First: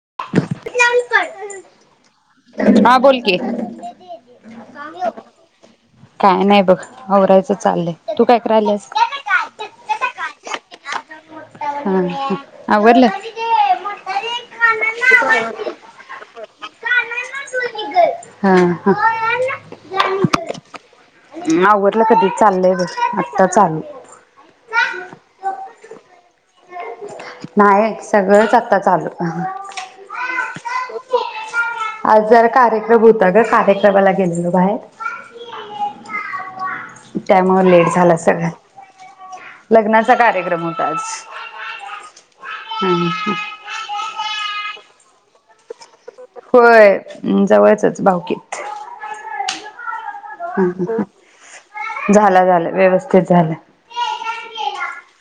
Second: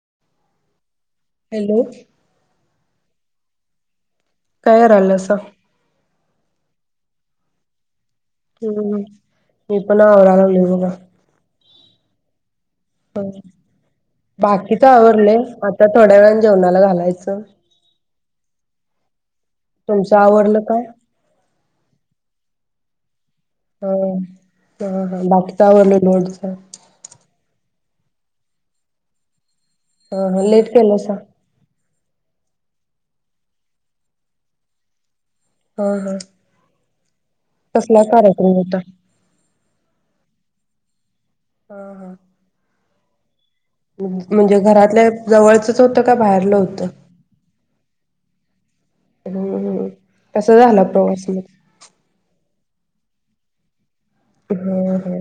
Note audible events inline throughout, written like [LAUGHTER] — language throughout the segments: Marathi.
[INAUDIBLE] हॅलो. हा बोल की. काय कराल्या सा. काय नाही बघ आवरायचं चाललंय. तू काय हुं करायल्यास? मी पण आवराय लागलोय बघा. हा ह. बाकी तर आवरलय आता थोड्या वेळान जेवणाला घालायचं. हा ह तुमचं आवरलं काय? आवरलं कधीच चाललंय बघ. [INAUDIBLE] हम् ह हा बाकी तव [UNINTELLIGIBLE] नाही सगळंच आता चालू ह हा लेट केलंसा. आज जरा कार्यक्रम होता ग कार्यक्रमाला गेलेलो बाहेर. होय होय. त्यामुळे लेट झाला सगळ्यां लग्नाचा कार्यक्रम हो पाच. ह हा हम् ह म्हणजे घरातल्या जवळचच हो होय जवळचच भावकीत हम हम्म कसा झाला प्रवास मग? झाला झाला व्यवस्थित ते झालं हम् हम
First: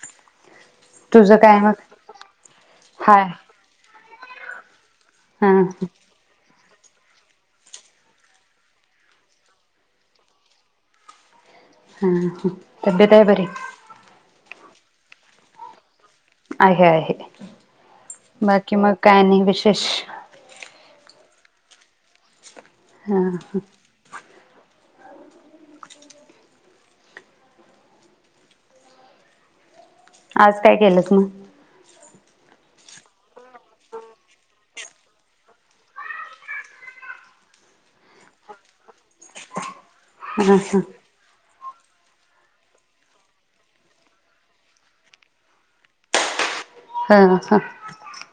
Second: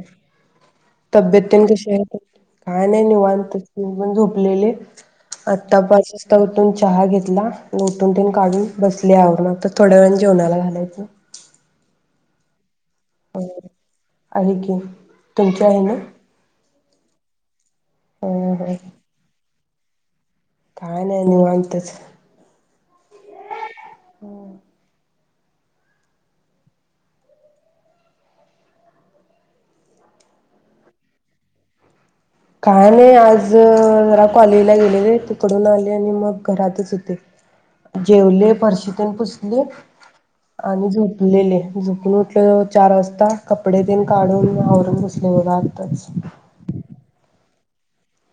तुझं तब्येत काय तेन मग कशी आहे आता काय नाही हाय निवांत मग झोपलेले हा आता पाच वाजता उठु उठून चहा घेतला लोटून तेन काढुन बसले आवरुण आता थोड्या वेळानं जेवणाला घालायचं हां तब्येत आहे हो बरी आहे की तुमची आहे ना? आहे आहे हं हं बाकी म काय आणि विशे विष काय नाही निवांतच हा ह हम्म आज काय केलंस मग काय नाही आज जरा कॉलेजला गेलेले तिकडून आले आणि मग घरातच होते जेवले फरशी तेन पुसली आणि झोपलेले झोप मग उठले चार वाजता कपडे तेन काढून आवरून बसलोय बघ आताच. हा हा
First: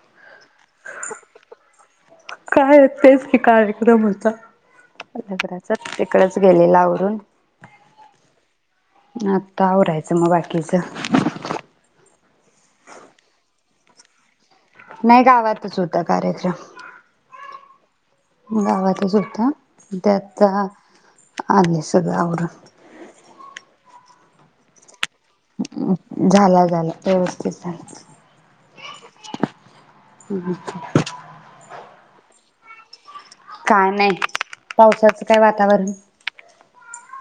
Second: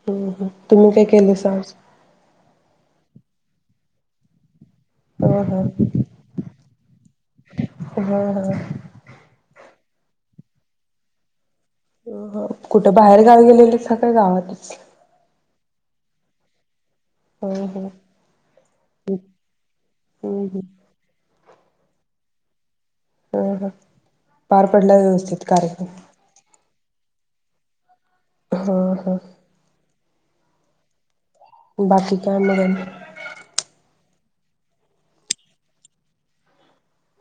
हम् ह तुम्ही काय केलेसा आज? काय तेच की कार्यक्रम होता लग्नाचा तिकडच गेलेला आव [INAUDIBLE] हा हा आता आवरायचं मग बाकीचं कुठं बाहेर गावी गेलेलीस का गावातचं नाही गावातचं होता कार्यक्रम ह‌्म ह् गावातचं होता म ते हं आता हं आलीया सगळं आवरून हं हं पार पडला व्यवस्थ [UNINTELLIGIBLE] झाला झाला व्यवस्थित झालं सगळं. ह हं. [UNINTELLIGIBLE] बाकी काय मग आणि? काय नाही. पावसाचं काय वातावरण.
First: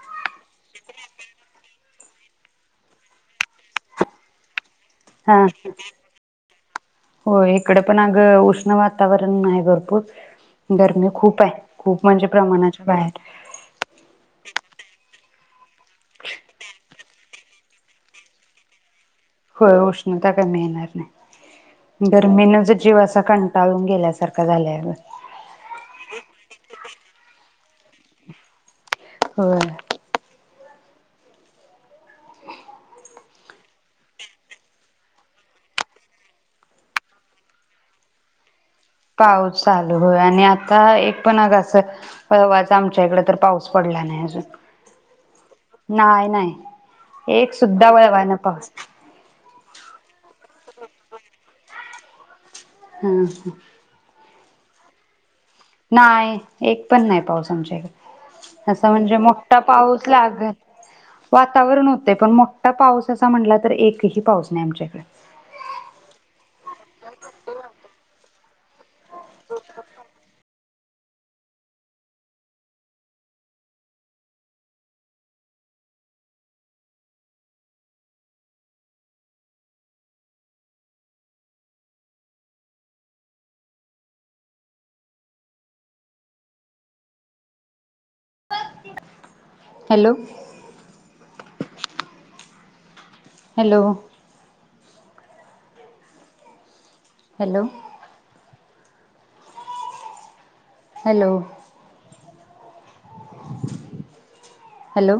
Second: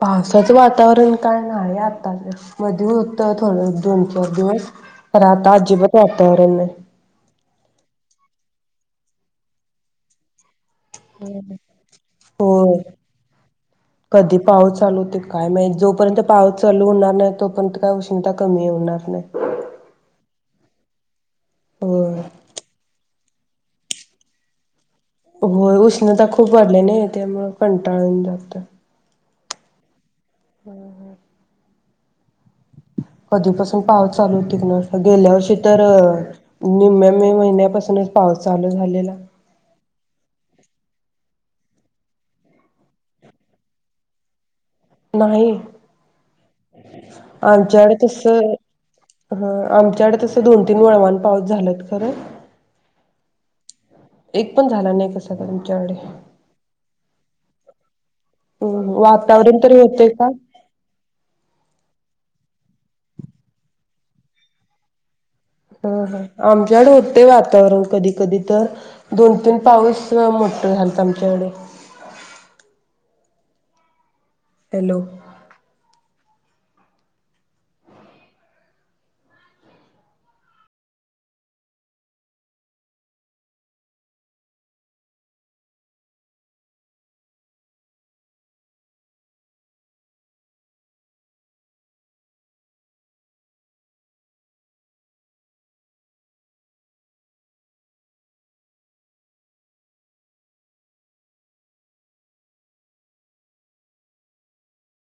पावसाचं वातावरण काय नाही आता तर मधी होत थोडं दोन -चार दिवस. खरं आता अजीबात वातावरण नाही. होय इकडं पण अगं उष्ण वातावरण नाही भरपूर. गरमी खूप नाही आहे. खूप म्हणजे होय प्रमाणाच्या बाहेर. कधी पाऊस चालू होतोय काय माहित जोपर्यंत पाऊस चालू होणार नाही तोपर्यंत काय उष्णता कमी होणार नाही. होय उष्णता कमी येणार नाही. होय गर्मीनं जिवं असं आता कंटाळून गेल्यासारखं झालंय अगं. होय उष्णता खूप वाढली नई त्यामुळं. कंटाळून जातोय. होय. ह‌् ह कधीपासून पाऊस चालू होतोय कुणास ठाऊक गेल्या वर्षी तर निम्म्या मे महिन्यापासूनच पाऊस चालू झालेला पाऊस चालू हो आणि आ - - काय एक पण अगं असं वळवाचा आमच्या इकडं तर पाऊस पडला नाही अजून. नाही. नाही नाही एक सुद्धा आमच्याकडे वळवा ना तसं पाऊस ह‌् आमच्याकडे तसं दोन तीन वळवान पाऊस झाल्यात. खरं. हम् हम. एक पण झाला नाही कसा. तर आमच्याकडे नाय. एक पण नाही पाऊस आमच्या इकडं. असं हम्म म्हणजे वातावरण मोठा तरी पाऊस होते का लागलं वातावरण होतयं पण मो आता पाऊस असा म्हटला तर एकही पाऊस नाही आमच्या इकडे. हा हा आमच्याकडं होतेय वातावरण कधी कधी तर. दोन -तीन पाऊस मोठ झालंत. आमच्याकडे hello. Hello. Hello. Hello. Hello. Hello.